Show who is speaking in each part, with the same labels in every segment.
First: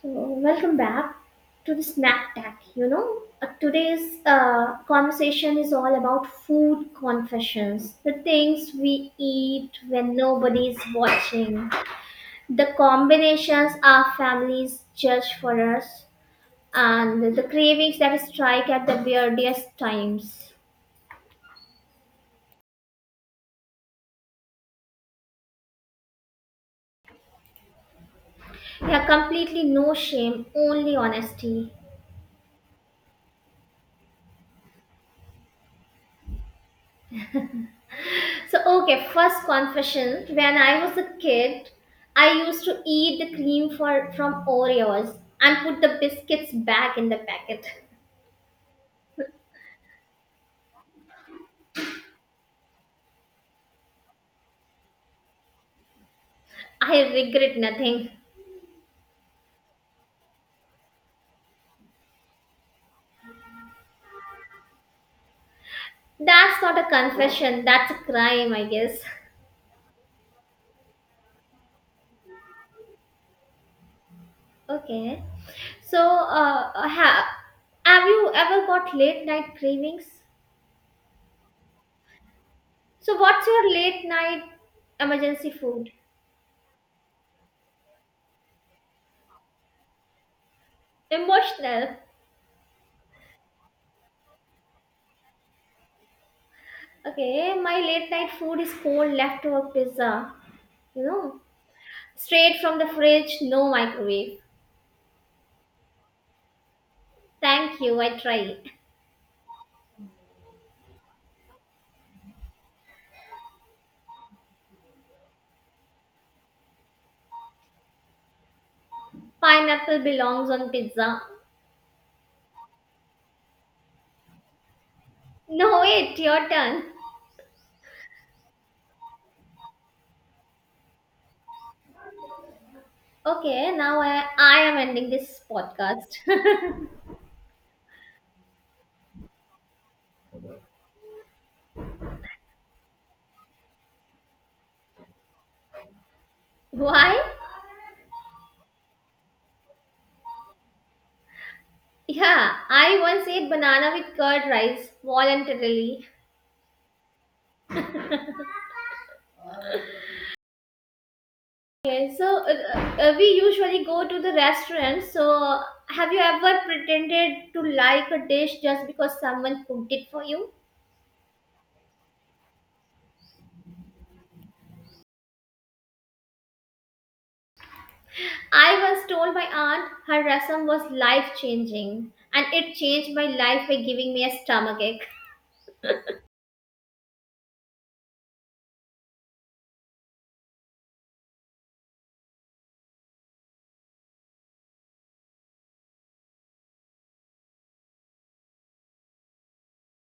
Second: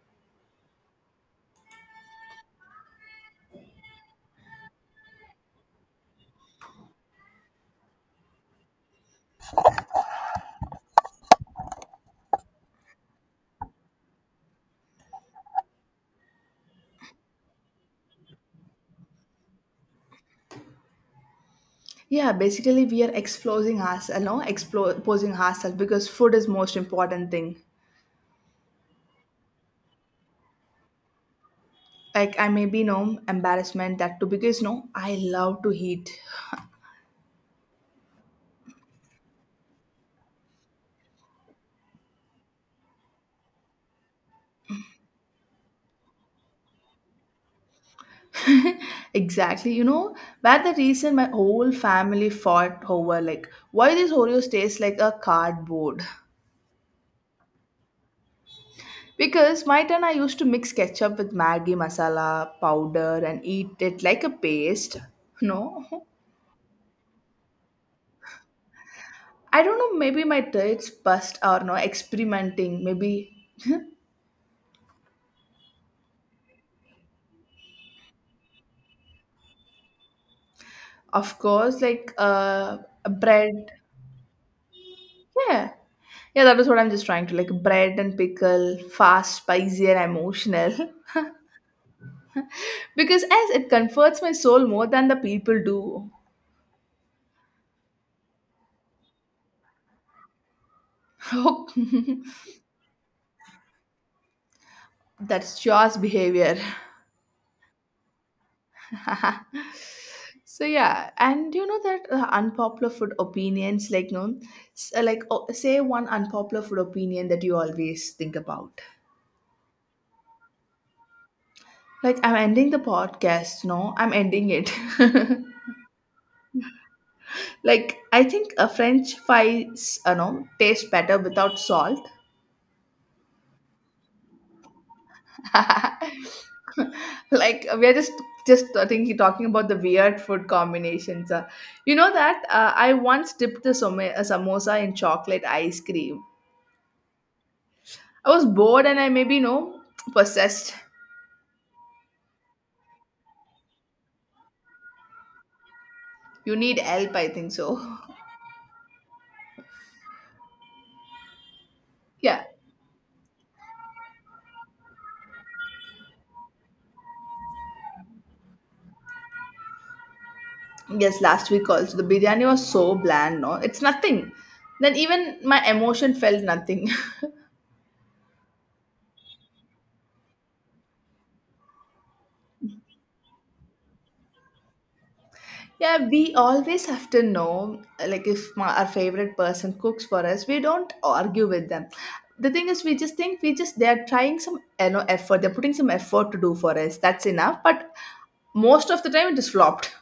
Speaker 1: So, welcome back to the Snack Tack. Today's conversation is all about food confessions, the things we eat when nobody's watching, the combinations our families judge for us, and the cravings that strike at the weirdest times.
Speaker 2: Yeah, basically we are exposing ourselves. No, exposing ourselves because food is most important thing.
Speaker 1: Yeah, completely no shame, only honesty.
Speaker 2: Like I may be no embarrassment that too because no, I love to eat.
Speaker 1: So, okay, first confession. When I was a kid, I used to eat the cream from Oreos and put the biscuits back in the packet.
Speaker 2: Exactly, you know, where the reason my whole family fought over like why this Oreos tastes like a cardboard.
Speaker 1: I regret nothing.
Speaker 2: Because my turn I used to mix ketchup with Maggi masala powder and eat it like a paste. No.
Speaker 1: That's not a confession, that's a crime, I guess.
Speaker 2: I don't know, maybe my traits bust or no experimenting, maybe.
Speaker 1: Okay. So, have you ever got late night cravings?
Speaker 2: Of course, like
Speaker 1: So, what's your
Speaker 2: bread.
Speaker 1: late night emergency
Speaker 2: Yeah.
Speaker 1: food?
Speaker 2: Yeah, that is what I'm just trying to, like bread and pickle, fast, spicy, and emotional.
Speaker 1: Emotional.
Speaker 2: Because as it comforts my soul more than the people do.
Speaker 1: Okay, my late night food is cold leftover pizza. You know, straight from the fridge, no microwave.
Speaker 2: That's Jaws behavior.
Speaker 1: Thank you, I try.
Speaker 2: So yeah, and you know that unpopular food opinions, like no, like, oh, say one unpopular food opinion that you always think about.
Speaker 1: Pineapple belongs on pizza.
Speaker 2: Like I'm ending the podcast. No, I'm ending it.
Speaker 1: No, wait, your turn.
Speaker 2: Like I think a French fries, you know, taste better without salt.
Speaker 1: Okay, now I am ending this podcast.
Speaker 2: Like we are just I think you're talking about the weird food combinations. You know that I once dipped a, a samosa in chocolate ice cream.
Speaker 1: Why?
Speaker 2: I was bored and I maybe, you know, possessed.
Speaker 1: Yeah, I once ate banana with curd rice voluntarily.
Speaker 2: You need help, I think so.
Speaker 1: Okay,
Speaker 2: Yeah.
Speaker 1: so we usually go to the restaurant. So, have you ever pretended to like a dish just because someone cooked it for you?
Speaker 2: Yes, last week also the biryani was so bland. No, it's nothing. Then even my emotion felt nothing.
Speaker 1: I once told my aunt her rasam was life changing, and it changed my life by giving me a stomachache.
Speaker 2: Yeah, we always have to know, like, if my, our favorite person cooks for us, we don't argue with them. The thing is, we just think we just they're trying some, you know, effort. They're putting some effort to do for us. That's enough. But most of the time, it is flopped.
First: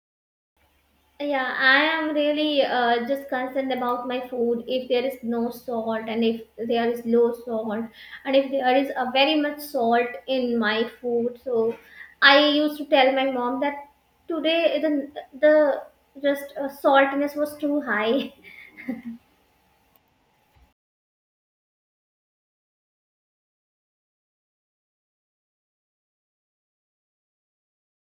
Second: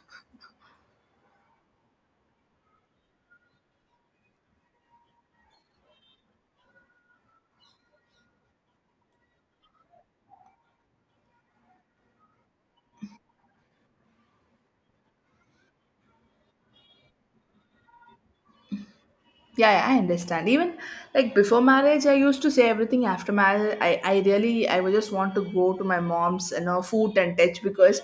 Speaker 1: Yeah, I am really just concerned about my food. If there is no salt, and if there is low salt, and if there is a very much salt in my food, so I used to tell my mom that today the just saltiness was too high.
Speaker 2: Yeah, yeah, I understand. Even like before marriage, I used to say everything after marriage. I really, I would just want to go to my mom's, you know, food and touch because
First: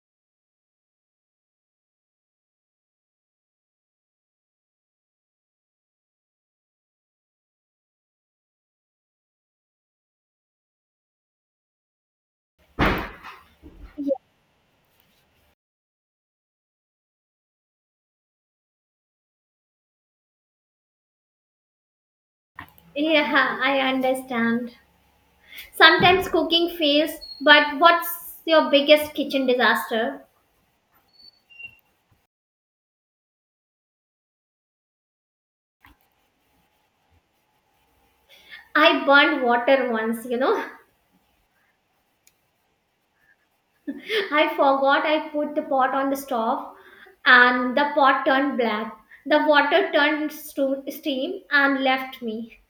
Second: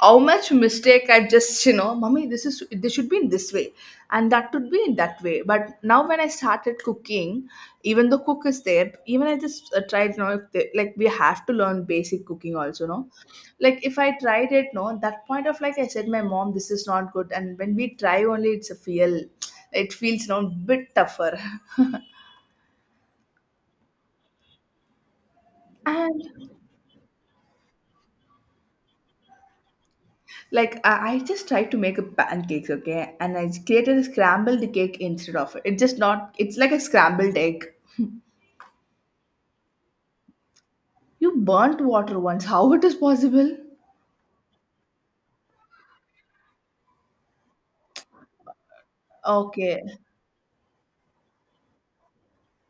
Speaker 2: how much mistake I just, you know, mommy, this is, this should be in this way and that should be in that way. But now when I started cooking, even the cook is there, even I just tried, you know, if they, like we have to learn basic cooking also, no? Like if I tried it, no, that point of like I said my mom this is not good, and when we try only it's a feel. It feels no bit tougher.
Speaker 1: Yeah, I understand.
Speaker 2: And
Speaker 1: Sometimes cooking fails, but what's your biggest kitchen disaster?
Speaker 2: like I just tried to make a pancakes, okay, and I created a scrambled cake instead of it. It's just not. It's like a scrambled egg.
Speaker 1: I burned water once, you know.
Speaker 2: You burnt water once. How it is possible?
Speaker 1: I forgot I put the pot on the stove and the pot turned black. The
Speaker 2: Okay,
Speaker 1: water turned steam and left me.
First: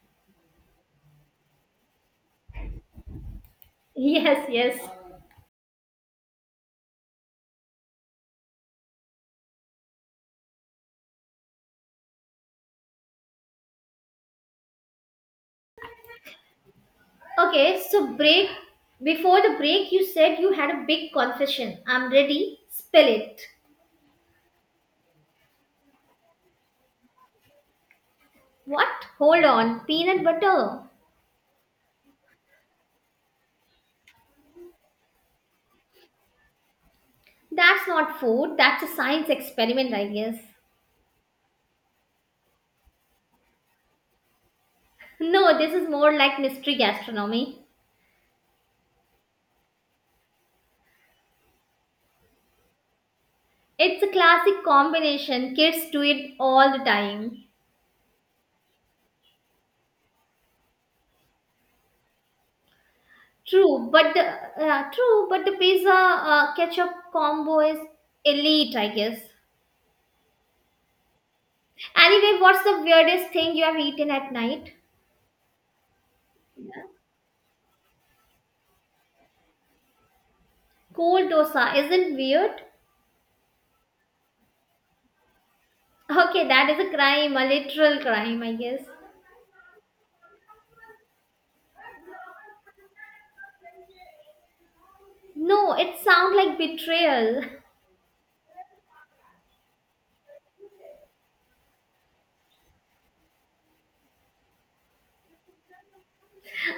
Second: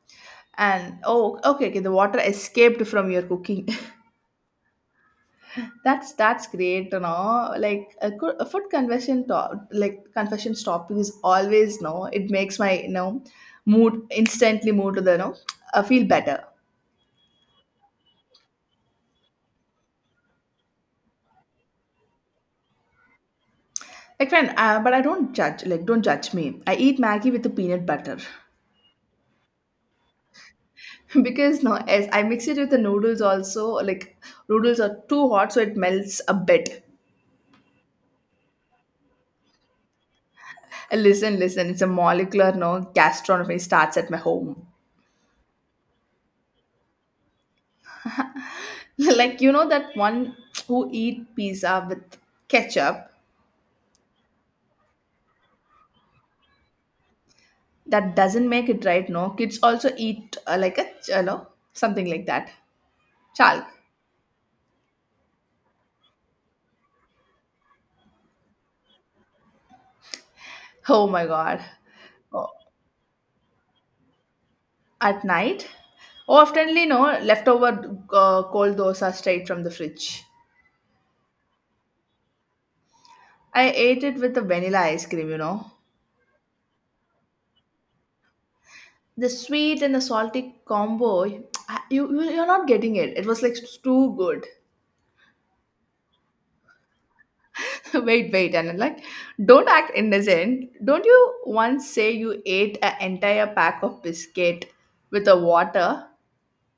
Speaker 2: and oh, okay, okay. The water escaped from your cooking.
Speaker 1: Yes, yes.
Speaker 2: That's great, you know. Like a, good, a food confession top, like confessions topic is always no. It makes my, you know, mood instantly, mood to the, you know, I feel better.
Speaker 1: Okay, so break. Before the break, you said you had a big confession. I'm ready. Spill it.
Speaker 2: Like friend, but I don't judge. Like don't judge me. I eat Maggie with the peanut butter.
Speaker 1: What? Hold on. Peanut butter.
Speaker 2: Because no, as I mix it with the noodles also. Like noodles are too hot, so it melts a bit.
Speaker 1: That's not food. That's a science experiment, I guess.
Speaker 2: And listen, listen, it's a molecular no gastronomy starts at my home.
Speaker 1: No, this is more like mystery gastronomy.
Speaker 2: Like you know that one who eat pizza with ketchup.
Speaker 1: It's a classic combination. Kids do it all the time.
Speaker 2: That doesn't make it right. No, kids also eat like a you know, something like that, chalk.
Speaker 1: True, but the pizza ketchup combo is elite, I guess.
Speaker 2: Oh my god.
Speaker 1: Anyway,
Speaker 2: Oh,
Speaker 1: what's the weirdest thing you have eaten at night?
Speaker 2: at night,
Speaker 1: Yeah.
Speaker 2: oftenly no leftover, cold dosa straight from the fridge.
Speaker 1: Cold dosa isn't weird.
Speaker 2: I ate it with the vanilla ice cream, you know,
Speaker 1: Okay, that is a crime, a literal crime, I guess.
Speaker 2: the sweet and the salty combo. You're not getting it. It was like too good.
Speaker 1: No, it sounds like betrayal.
Speaker 2: Wait, wait, and I'm like, don't act innocent. Don't you once say you ate an entire pack of biscuit with a water?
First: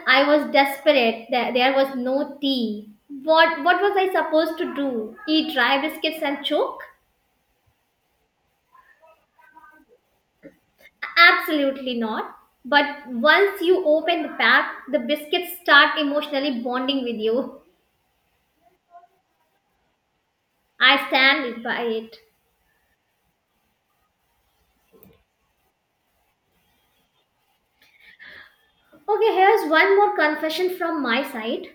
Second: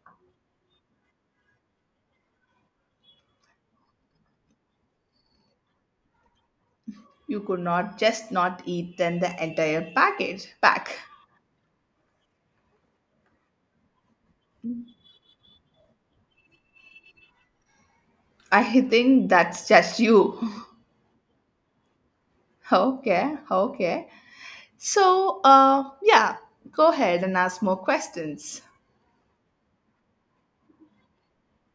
Speaker 1: I was desperate. There was no tea. What was I supposed to do? Eat dry biscuits and choke?
Speaker 2: You could not just not eat then the entire pack.
Speaker 1: Absolutely not. But once you open the pack, the biscuits start emotionally bonding with you.
Speaker 2: I think that's just you.
Speaker 1: I stand by it.
Speaker 2: Okay, okay. So, yeah, go ahead and ask more questions.
Speaker 1: Okay, here's one more confession from my side.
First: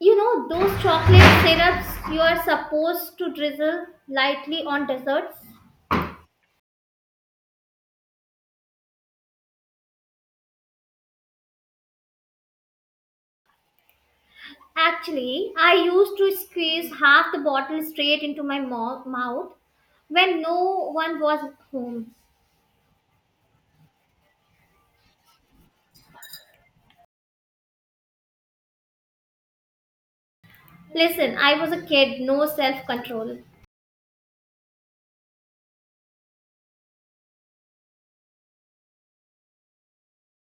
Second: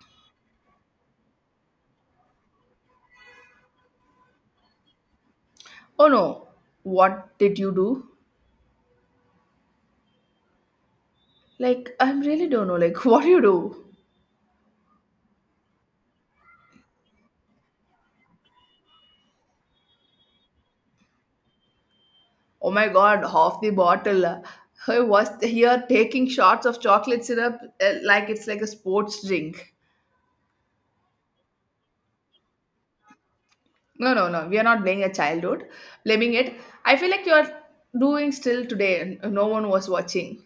Speaker 1: You know those chocolate syrups you are supposed to drizzle lightly on desserts?
Speaker 2: Oh no, what did you do? Like, I really don't know. Like, what do you do?
Speaker 1: Actually, I used to squeeze half the bottle straight into my mouth when no one was home.
Speaker 2: Oh my god, half the bottle. I was here taking shots of chocolate syrup like it's like a sports drink.
Speaker 1: Listen, I was a kid, no self control.
Speaker 2: No, no, no. We are not blaming a childhood, blaming it. I feel like you're doing still today, and no one was watching.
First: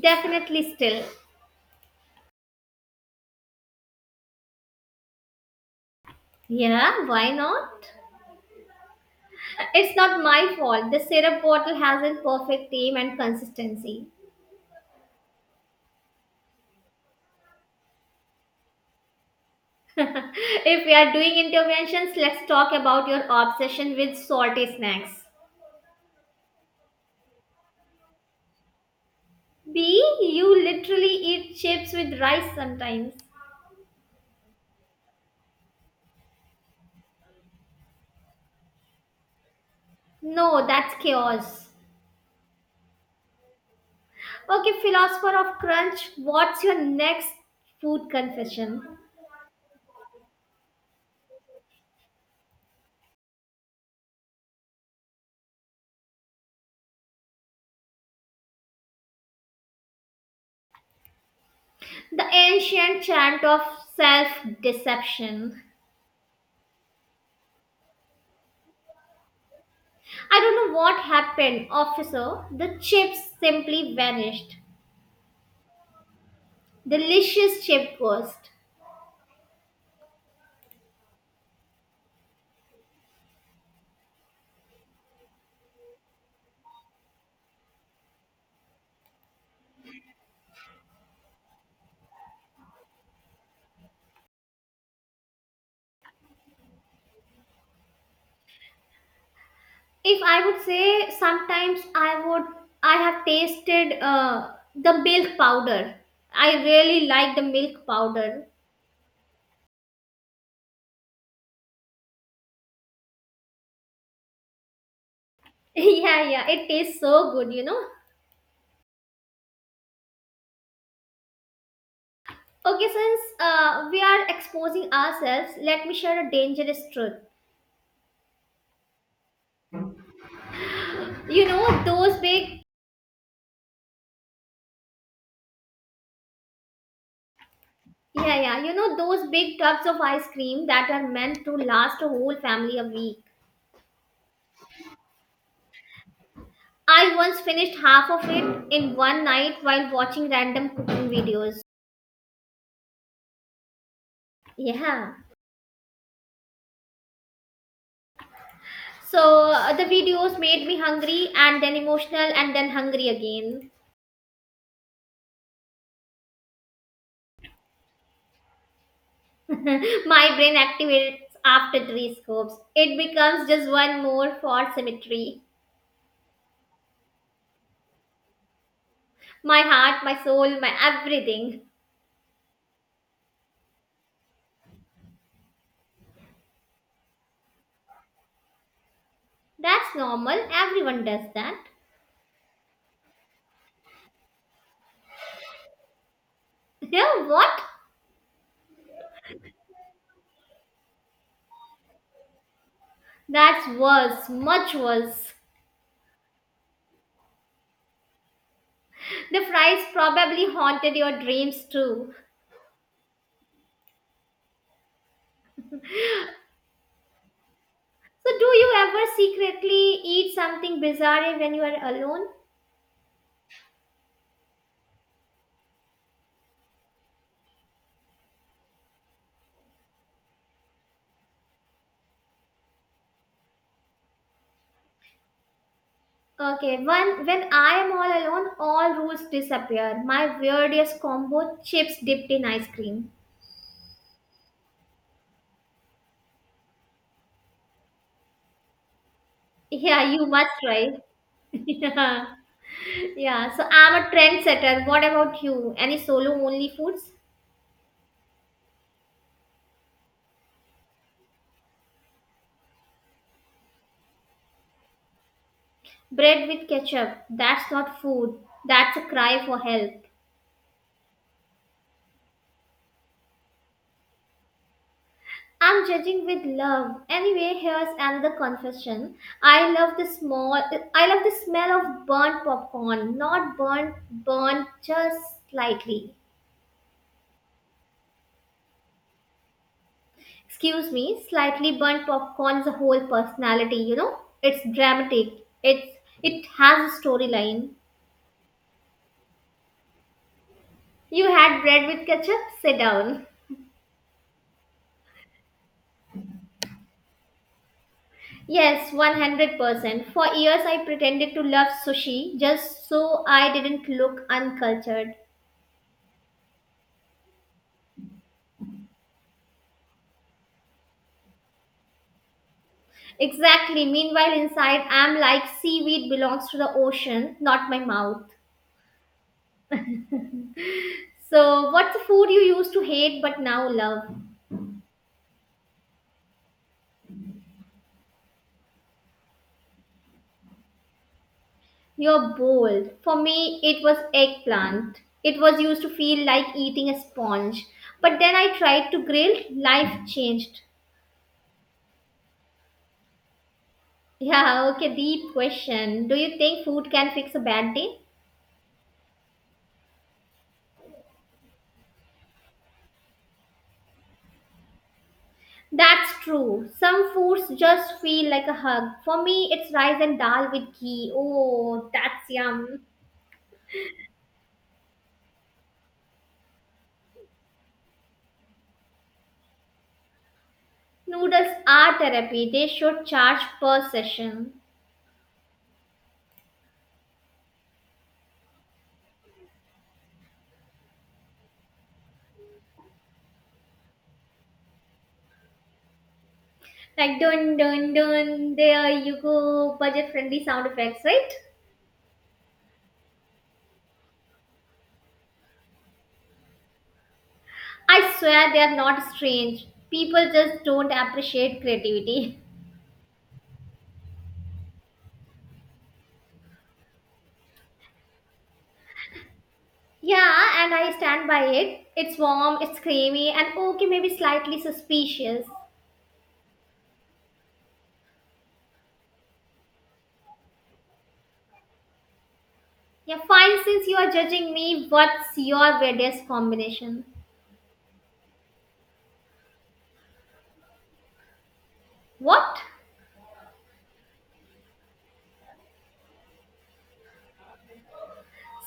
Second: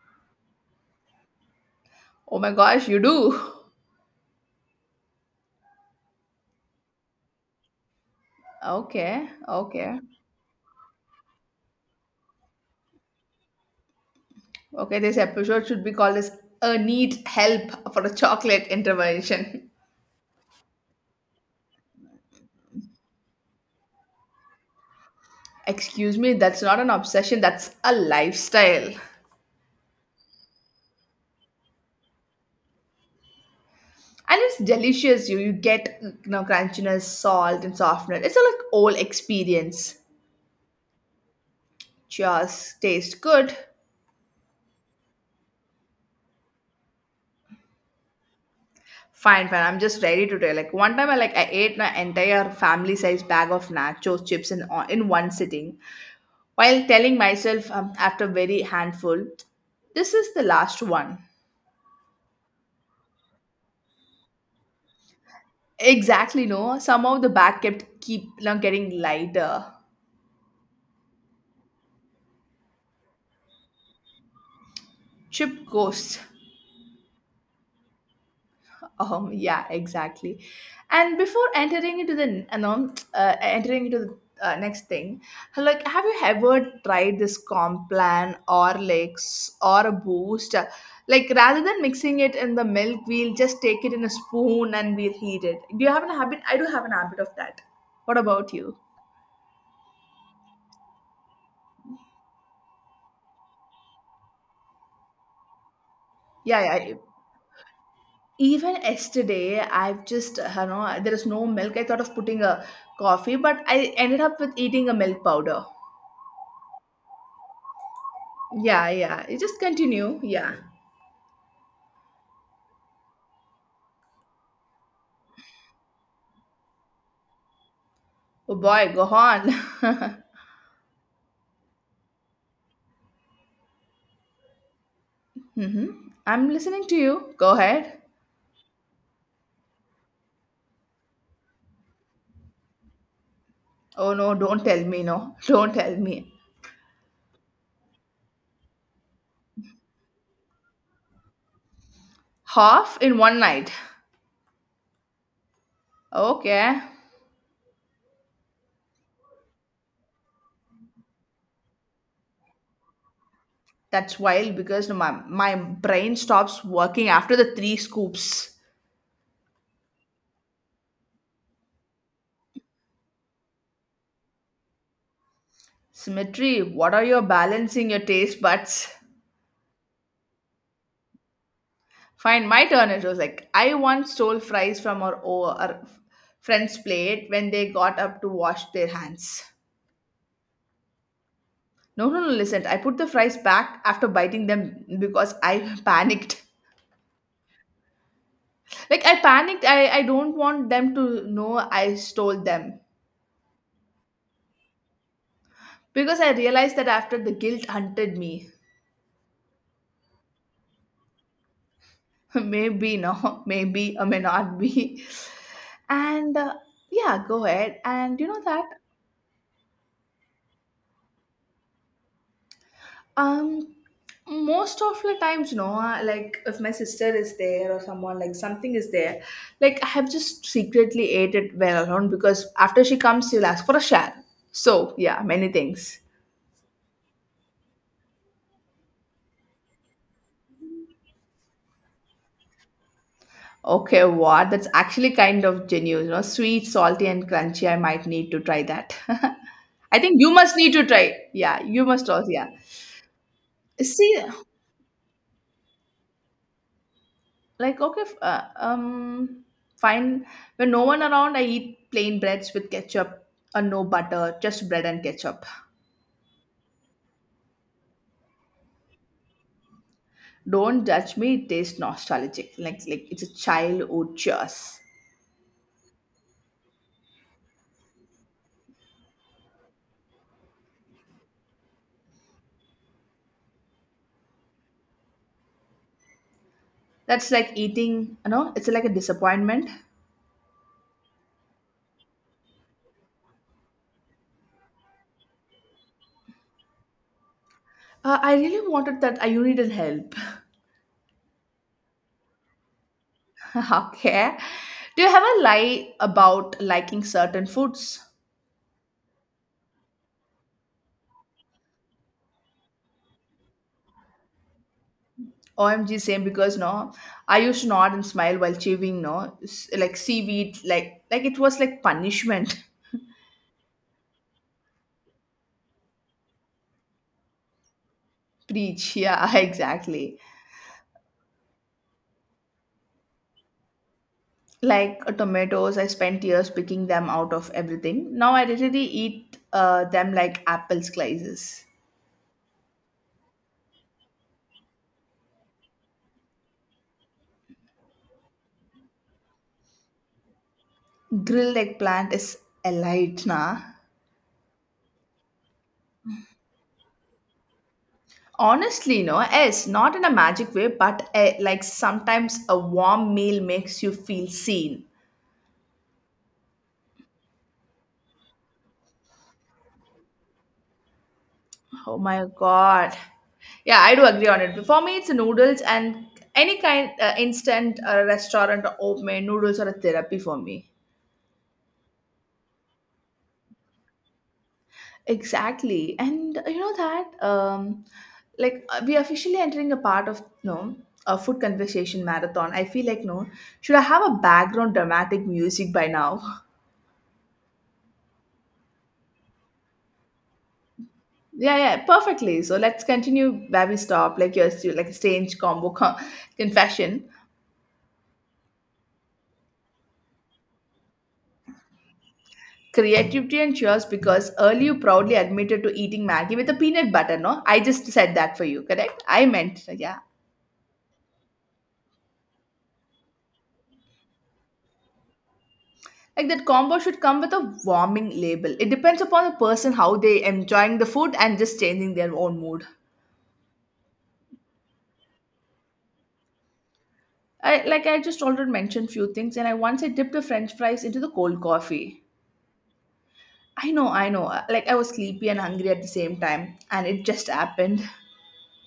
Speaker 1: Definitely still.
Speaker 2: Oh my gosh, you do.
Speaker 1: Yeah, why not?
Speaker 2: Okay,
Speaker 1: It's
Speaker 2: okay,
Speaker 1: not my fault. The syrup bottle hasn't perfect aim and consistency.
Speaker 2: okay. This episode should be called as a need help for a chocolate intervention.
Speaker 1: If we are doing interventions, let's talk about your obsession with salty snacks.
Speaker 2: Excuse me, that's not an obsession. That's a lifestyle. And
Speaker 1: B, you literally eat chips with rice sometimes.
Speaker 2: it's delicious. You get, you know, crunchiness, salt, and softness. It's a like old experience.
Speaker 1: No, that's chaos.
Speaker 2: Cheers. Taste good.
Speaker 1: Okay, philosopher of crunch, what's your next food confession?
Speaker 2: Fine, fine. I'm just ready to tell. Like one time, I ate my entire family-sized bag of nachos chips in one sitting, while telling myself after very handful, this is the last one.
Speaker 1: The ancient chant of self deception.
Speaker 2: Exactly, no. Somehow the bag kept keep you getting lighter.
Speaker 1: I don't know what happened, officer. The chips simply vanished.
Speaker 2: Chip ghosts.
Speaker 1: Delicious chip ghost.
Speaker 2: Yeah, exactly. And before entering into the no, entering into the next thing, like, have you ever tried this comp plan or lakes or a boost? Like, rather than mixing it in the milk, we'll just take it in a spoon and we'll heat it. Do you have an habit? I do have an habit of that. What about you?
Speaker 1: If I would say, sometimes I would, I have tasted the milk powder. I
Speaker 2: Yeah, yeah.
Speaker 1: really like the milk powder.
Speaker 2: Even yesterday, I've just, you know, there is no milk. I thought of putting a coffee, but I ended up with eating a milk powder.
Speaker 1: Yeah, yeah, it tastes so good, you know.
Speaker 2: Yeah, yeah. You just continue. Yeah.
Speaker 1: Okay, since we are exposing ourselves, let me share a dangerous truth.
Speaker 2: Oh boy, go on.
Speaker 1: You know those big,
Speaker 2: Hmm, I'm listening to you. Go ahead.
Speaker 1: yeah, yeah. You know those big tubs of ice cream that are meant to last a whole family a week.
Speaker 2: Oh no, don't tell me. No, don't tell me.
Speaker 1: I once finished half of it in one night while watching random cooking videos.
Speaker 2: Half in one night.
Speaker 1: Yeah.
Speaker 2: Okay.
Speaker 1: So the videos made me hungry and then emotional and then hungry again.
Speaker 2: That's wild because my brain stops working after the three scoops.
Speaker 1: My brain activates after three scopes. It becomes just one more for symmetry.
Speaker 2: Symmetry, what are you balancing your taste buds?
Speaker 1: My heart, my soul, my everything.
Speaker 2: Fine, my turn. It was like, I once stole fries from our friend's plate when they got up to wash their hands.
Speaker 1: That's normal. Everyone does that.
Speaker 2: No, no, no, listen. I put the fries back after biting them because I panicked.
Speaker 1: Yeah, what?
Speaker 2: Like, I panicked. I don't want them to know I stole them.
Speaker 1: That's worse, much worse.
Speaker 2: Because I realized that after the guilt hunted me.
Speaker 1: The fries probably haunted your dreams too.
Speaker 2: Maybe, no. Maybe, or may not be. And yeah, go ahead. And you
Speaker 1: So,
Speaker 2: know
Speaker 1: do
Speaker 2: that?
Speaker 1: you ever secretly eat something bizarre when you are alone?
Speaker 2: Um, Most of the times, you know, like if my sister is there or someone like something is there, like I have just secretly ate it well alone because after she comes, she'll ask for a share. So yeah, many things.
Speaker 1: Okay, when I am all alone, all rules disappear. My weirdest combo: chips dipped in ice cream.
Speaker 2: Okay, what? That's actually kind of genuine, you know, sweet, salty, and crunchy. I might need to try that. I
Speaker 1: Yeah,
Speaker 2: think
Speaker 1: you
Speaker 2: you
Speaker 1: must
Speaker 2: must need to
Speaker 1: try.
Speaker 2: try. Yeah, you must
Speaker 1: Yeah,
Speaker 2: also. Yeah.
Speaker 1: yeah. So I'm a
Speaker 2: See.
Speaker 1: trendsetter. What about you? Any solo only foods?
Speaker 2: Like okay, fine, when no one around I eat plain breads with ketchup, or no butter, just bread and ketchup.
Speaker 1: Bread with ketchup. That's not food. That's a cry for help.
Speaker 2: Don't judge me, it tastes nostalgic, like it's a childhood cheers.
Speaker 1: I'm judging with love. Anyway, here's another confession. I love the small I love the smell of burnt popcorn. Not burnt burnt, just slightly.
Speaker 2: That's like eating, you know, it's like a disappointment.
Speaker 1: Excuse me, slightly burnt popcorn's a whole personality, you know? It's dramatic. It's it has a storyline.
Speaker 2: I really wanted that. I You needed help.
Speaker 1: You had bread with ketchup? Sit down.
Speaker 2: Okay, do you have a lie about liking certain foods?
Speaker 1: Yes, 100%. For years, I pretended to love sushi just so I didn't look uncultured.
Speaker 2: OMG, same, because no, I used to nod and smile while chewing, no, like seaweed, like it was like punishment.
Speaker 1: Exactly. Meanwhile, inside, I'm like seaweed belongs to the ocean, not my mouth.
Speaker 2: Preach, yeah, exactly.
Speaker 1: So, what's the food you used to hate but now love?
Speaker 2: Like tomatoes, I spent years picking them out of everything. Now I literally eat them like apple slices.
Speaker 1: You're bold. For me, it was eggplant. It was used to feel like eating a sponge. But then I tried to grill, life changed.
Speaker 2: Grilled eggplant is a light, nah.
Speaker 1: Yeah, okay, deep question. Do you think food can fix a bad day?
Speaker 2: Honestly, no, yes, not in a magic way, but like sometimes a warm meal makes you feel seen.
Speaker 1: That's true. Some foods just feel like a hug. For me, it's rice and dal with ghee. Oh,
Speaker 2: Oh my
Speaker 1: that's yum.
Speaker 2: god. Yeah, I do agree on it. For me, it's noodles and any kind instant restaurant or homemade noodles are a therapy for me.
Speaker 1: Noodles are therapy. They should charge per session.
Speaker 2: Exactly. And you know that like we are officially entering a part of no, a food conversation marathon. I feel like no, should I have a background dramatic music by now?
Speaker 1: Like dun dun dun, there you go. Budget friendly sound effects, right?
Speaker 2: Yeah, yeah, perfectly. So let's continue where we stop. Like your like strange combo confession.
Speaker 1: I swear they are not strange. People just don't appreciate creativity.
Speaker 2: Creativity and yours because early you proudly admitted to eating Maggie with a peanut butter, no? I just said that for you, correct? I meant, yeah.
Speaker 1: Yeah, and I stand by it. It's warm, it's creamy, and okay, maybe slightly suspicious.
Speaker 2: Like that combo should come with a warming label. It depends upon the person how they enjoying the food and just changing their own mood.
Speaker 1: Yeah, fine. Since you are judging me, what's your weirdest combination?
Speaker 2: I, like I just already mentioned few things, and I once I dipped the French fries into the cold coffee.
Speaker 1: What?
Speaker 2: I know, I know. Like I was sleepy and hungry at the same time, and it just happened.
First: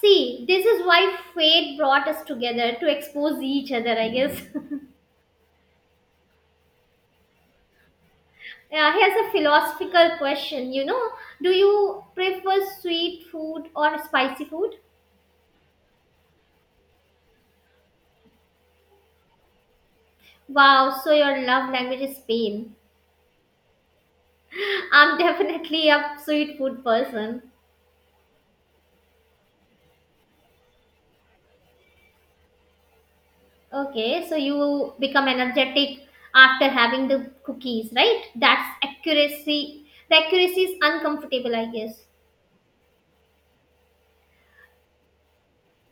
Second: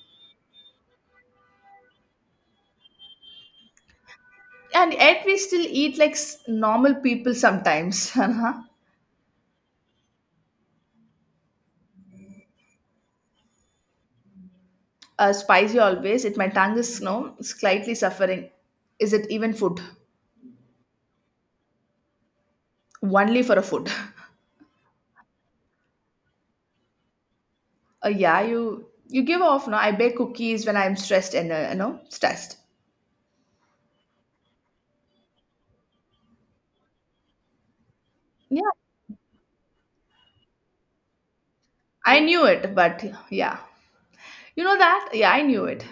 Speaker 1: See, this is why fate brought us together to expose each other, I guess.
Speaker 2: And yet we still eat like normal people sometimes. uh.
Speaker 1: Yeah, here's a philosophical question. You know, do you prefer sweet food or spicy food?
Speaker 2: Spicy always. It my tongue is no slightly suffering. Is it even food?
Speaker 1: Wow, so your love language is pain.
Speaker 2: Only for a food.
Speaker 1: I'm definitely a sweet food person.
Speaker 2: Uh, yeah, you give off. No, I bake cookies when I'm stressed and you know stressed.
Speaker 1: Okay, so you become energetic after having the cookies, right?
Speaker 2: Yeah,
Speaker 1: That's accuracy. The accuracy is uncomfortable, I guess.
Speaker 2: I knew it, but yeah, you know that. Yeah, I knew it.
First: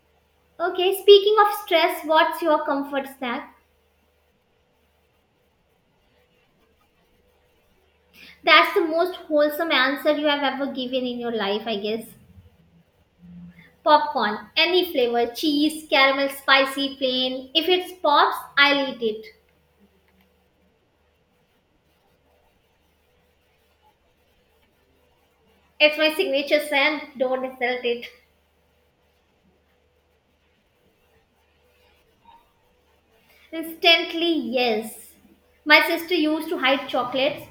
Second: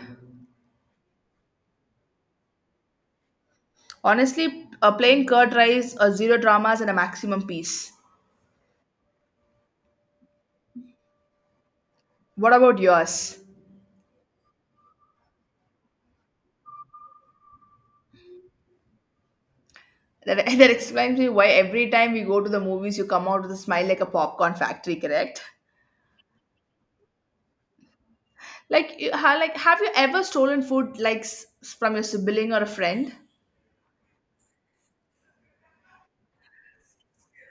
Speaker 1: Okay, speaking of stress, what's your comfort snack?
Speaker 2: Honestly, a plain curd rice, a zero dramas, and a maximum peace.
Speaker 1: That's the most wholesome answer you have ever given in your life, I guess.
Speaker 2: What about yours?
Speaker 1: Popcorn, any flavor, cheese, caramel, spicy, plain. If it pops, I'll eat it.
Speaker 2: That, that explains me why every time we go to the movies, you come out with a smile like a popcorn factory, correct?
Speaker 1: It's my signature scent, don't insult it.
Speaker 2: Have you ever stolen food from your sibling or a friend?
Speaker 1: Instantly, yes. My sister used to hide chocolates.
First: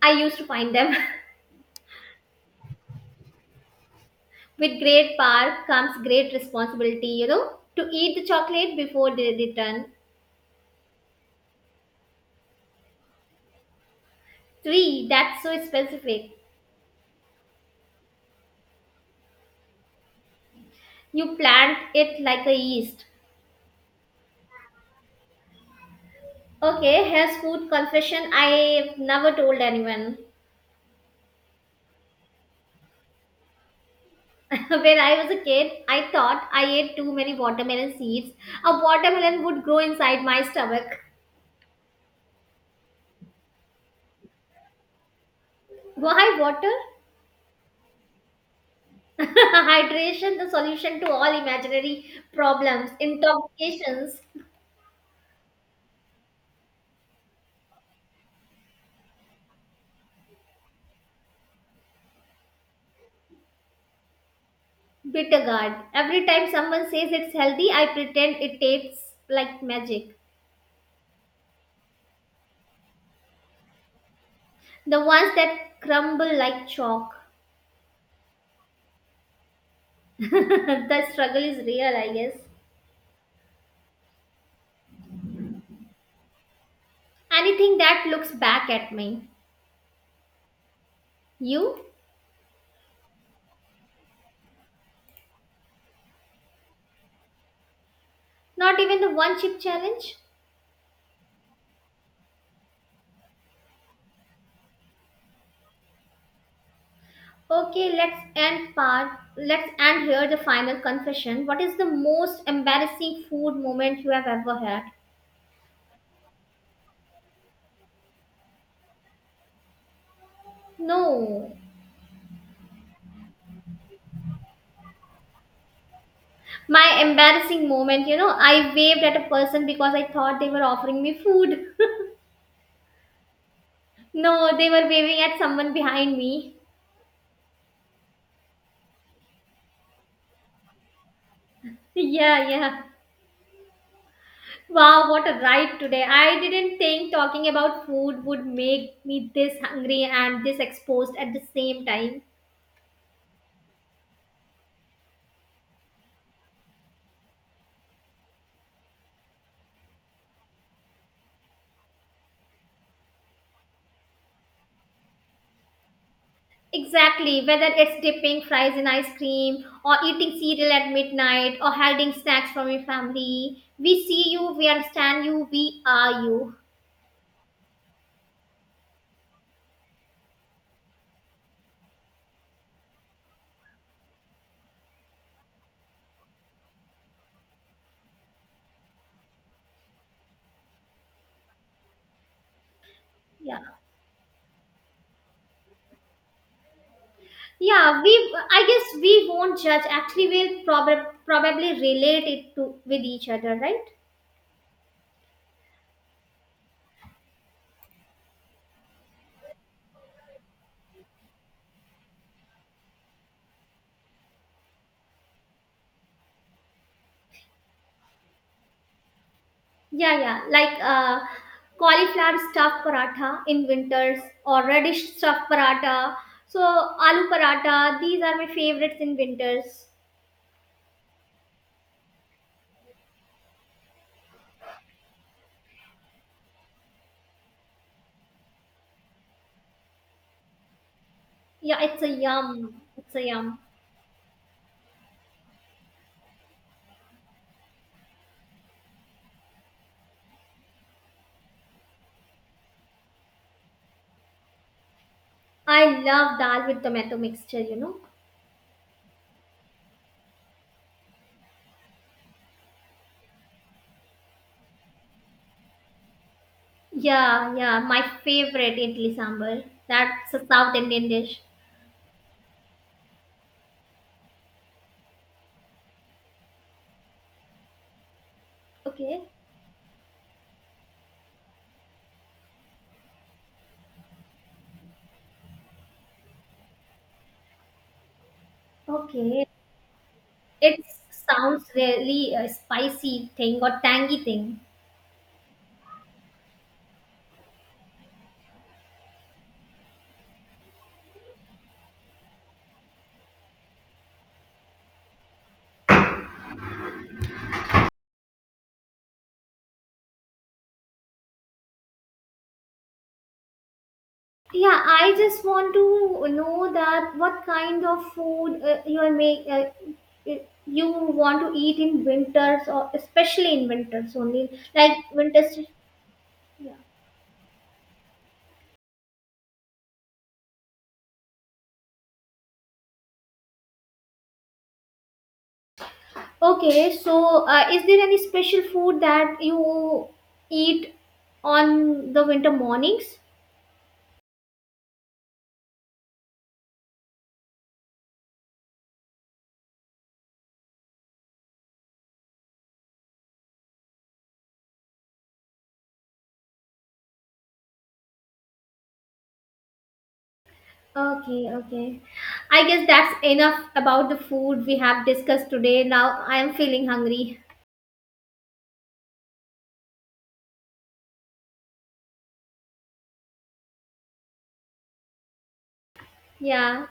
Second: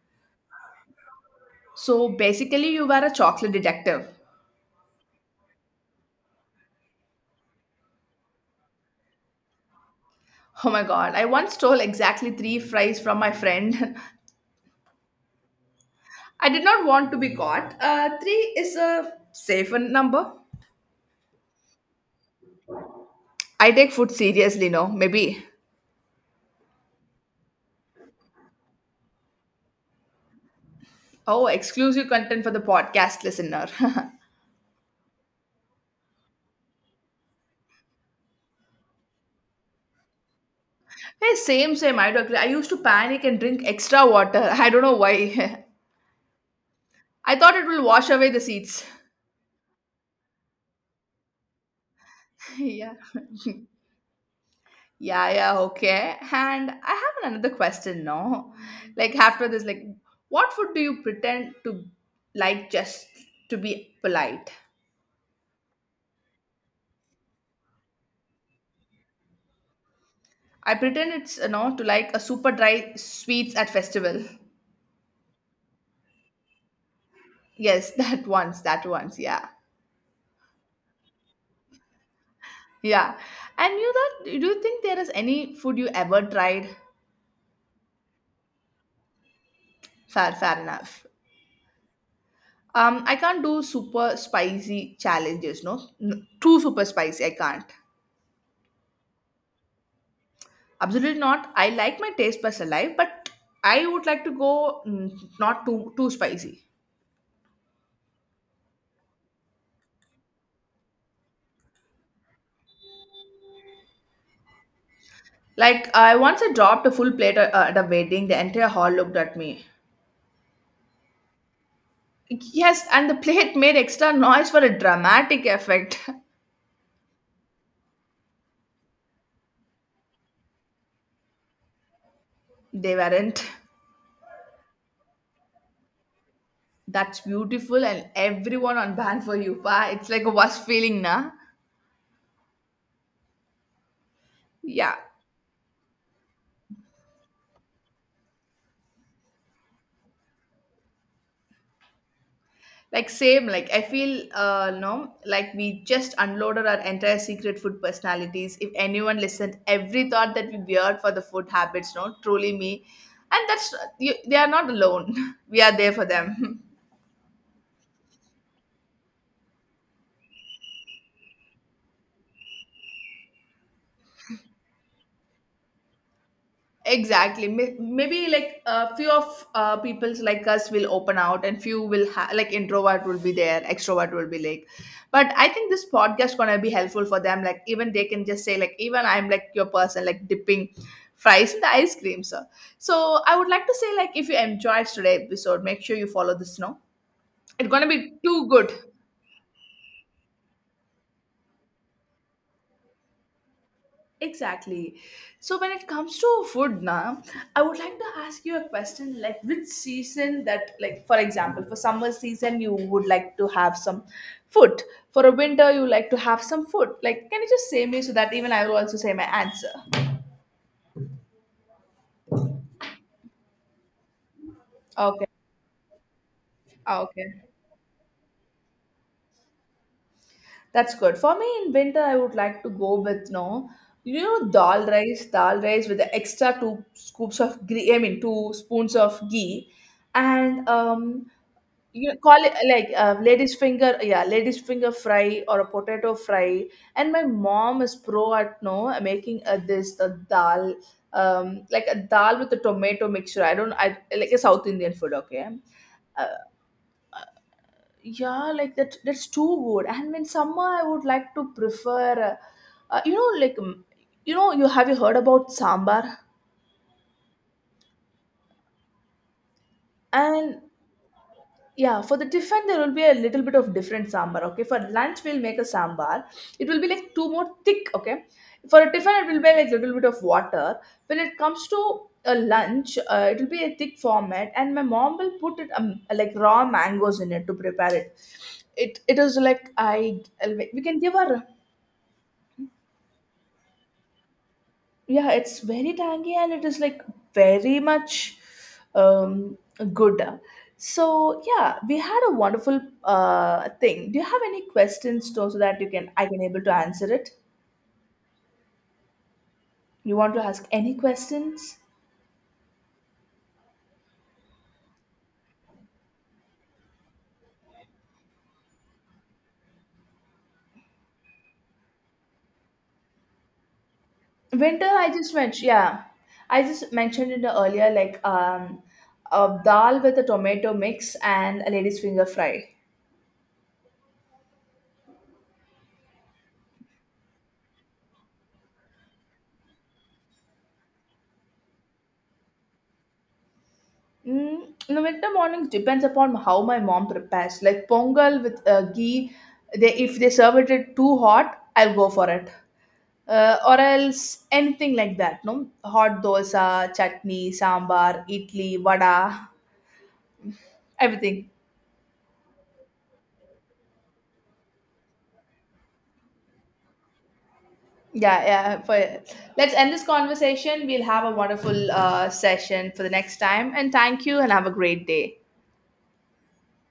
Speaker 1: I used to find them.
Speaker 2: So basically, you were a chocolate detective.
Speaker 1: With great power comes great responsibility, you know, to eat the chocolate before they return.
Speaker 2: Oh my god! I once stole exactly three fries from my friend.
Speaker 1: Three, that's so specific.
Speaker 2: I did not want to be caught. Three is a safer number.
Speaker 1: You plant it like a yeast.
Speaker 2: I take food seriously, no? Maybe.
Speaker 1: Okay, here's food confession I've never told anyone.
Speaker 2: Oh, exclusive content for the podcast listener. Hey,
Speaker 1: When I was a kid, I thought I ate too many watermelon seeds. A watermelon would grow inside my stomach.
Speaker 2: same. I do agree. I used to panic and drink extra water. I don't know why.
Speaker 1: Why water?
Speaker 2: I thought it will wash away the seeds.
Speaker 1: Hydration, the solution to all imaginary problems,
Speaker 2: Yeah.
Speaker 1: intoxications.
Speaker 2: Yeah, yeah, okay. And I have another question now. Like after this, like What food do you pretend to like just to be polite?
Speaker 1: Bittergourd. Every time someone says it's healthy, I pretend it tastes like magic.
Speaker 2: I pretend it's to like a super dry sweets at festival.
Speaker 1: The ones that crumble like chalk.
Speaker 2: Yes, that once, yeah.
Speaker 1: The struggle is real, I guess.
Speaker 2: Yeah. And you that do you think there is any food you ever tried?
Speaker 1: Anything that looks back at me.
Speaker 2: Fair enough.
Speaker 1: You?
Speaker 2: I can't do super spicy challenges, no? Too super spicy, I can't.
Speaker 1: Not even the one chip challenge?
Speaker 2: Absolutely not. I like my taste buds alive, but I would like to go not too spicy.
Speaker 1: Okay, let's end part. Let's end here the final confession. What is the most embarrassing food moment you have ever had?
Speaker 2: I dropped a full plate at a wedding. The entire hall looked at me.
Speaker 1: No.
Speaker 2: Yes, and the plate made extra noise for a dramatic effect.
Speaker 1: My embarrassing moment, you know, I waved at a person because I thought they were offering me food.
Speaker 2: They weren't.
Speaker 1: No, they were waving at someone behind me.
Speaker 2: That's beautiful, and everyone on band for you. Pa. It's like a worst feeling, na?
Speaker 1: Yeah, yeah.
Speaker 2: Yeah.
Speaker 1: Wow, what a ride today. I didn't think talking about food would make me this hungry and this exposed at the same time.
Speaker 2: Like same, like I feel no, like we just unloaded our entire secret food personalities. If anyone listened, every thought that we beard for the food habits, no, truly me. And that's you, they are not alone. We are there for them.
Speaker 1: Exactly, whether it's dipping fries in ice cream, or eating cereal at midnight, or hiding snacks from your family. We see you, we understand you, we are you.
Speaker 2: Exactly. Maybe like a few of people's like us will open out, and few will like introvert will be there, extrovert will be like. But I think this podcast gonna be helpful for them. Like even they can just say like even I'm like your person like dipping fries in the ice cream. Sir. So I would
Speaker 1: Yeah.
Speaker 2: like to say like if you enjoyed today's episode, make sure you follow this. No, it's gonna
Speaker 1: Yeah, we
Speaker 2: be too
Speaker 1: I
Speaker 2: good.
Speaker 1: guess we won't judge. Actually, we'll probably relate it to with each other, right?
Speaker 2: Exactly. So when it comes to food now, I would like to ask you a question like which season that like for example for summer season you would like to have some food. For a winter you like to have some food. Like can you just say me so that even I will also say my answer?
Speaker 1: Yeah, yeah. Like cauliflower stuffed paratha in winters, or radish
Speaker 2: Okay.
Speaker 1: stuffed paratha. So aloo
Speaker 2: Okay.
Speaker 1: paratha, these are my favorites in winters.
Speaker 2: That's good. For me in winter I would like to go with no you know dal rice with the extra two scoops of ghee I mean two spoons of ghee and
Speaker 1: Yeah, it's a
Speaker 2: you call it
Speaker 1: yum.
Speaker 2: like
Speaker 1: It's a
Speaker 2: lady's
Speaker 1: yum.
Speaker 2: finger, yeah, lady's finger fry or a potato fry, and my mom is pro at no making this dal, like a dal with a tomato mixture. I don't, I like a south indian food. Okay.
Speaker 1: I
Speaker 2: uh,
Speaker 1: love dal with tomato mixture, you know.
Speaker 2: yeah, like that, that's too good. And in summer I would like to prefer you know like you know you have you heard about sambar?
Speaker 1: Yeah, yeah. My favorite idli sambar. That's a
Speaker 2: And
Speaker 1: South Indian dish.
Speaker 2: yeah, for the tiffin there will be a little bit of different sambar. Okay, for lunch we'll make a sambar. It will be like two more thick. Okay, for a tiffin
Speaker 1: Okay.
Speaker 2: it will be like little bit of water. When it comes to a lunch, it will be a thick format, and my mom will put it like raw mangoes in it to prepare it. It is
Speaker 1: Okay.
Speaker 2: like I we
Speaker 1: It
Speaker 2: can give her
Speaker 1: sounds really a spicy thing or tangy thing.
Speaker 2: yeah it's very tangy and it is like very much um good. So yeah we had a wonderful thing. Do you have any questions though, so that you can I can able to answer it? You want to ask any questions?
Speaker 1: Yeah, I just want to know that what kind of food you are make you want to eat in winters, or especially in winters only,
Speaker 2: Winter
Speaker 1: like
Speaker 2: I just
Speaker 1: winters.
Speaker 2: mentioned, yeah, I
Speaker 1: Yeah.
Speaker 2: just mentioned it earlier like a dal with a tomato mix and a lady's finger fry.
Speaker 1: Okay, so is there any special food that you eat on the winter mornings?
Speaker 2: Mm, in the winter mornings depends upon how my mom prepares. Like pongal with ghee, they if they serve it it too hot, I'll go for it. Or else anything like that. No hot dosa, chutney, sambar, idli, vada,
Speaker 1: Okay,
Speaker 2: everything.
Speaker 1: okay. I guess that's enough about the food we have discussed today. Now I am feeling hungry.
Speaker 2: Yeah, yeah. For let's end this conversation. We'll have a wonderful session for the next time. And thank you, and have a great day.
Speaker 1: Yeah.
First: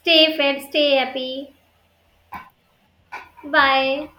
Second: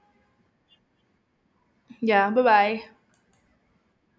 Speaker 1: Stay fed, stay happy.
Speaker 2: Yeah. Bye bye.
Speaker 1: Bye.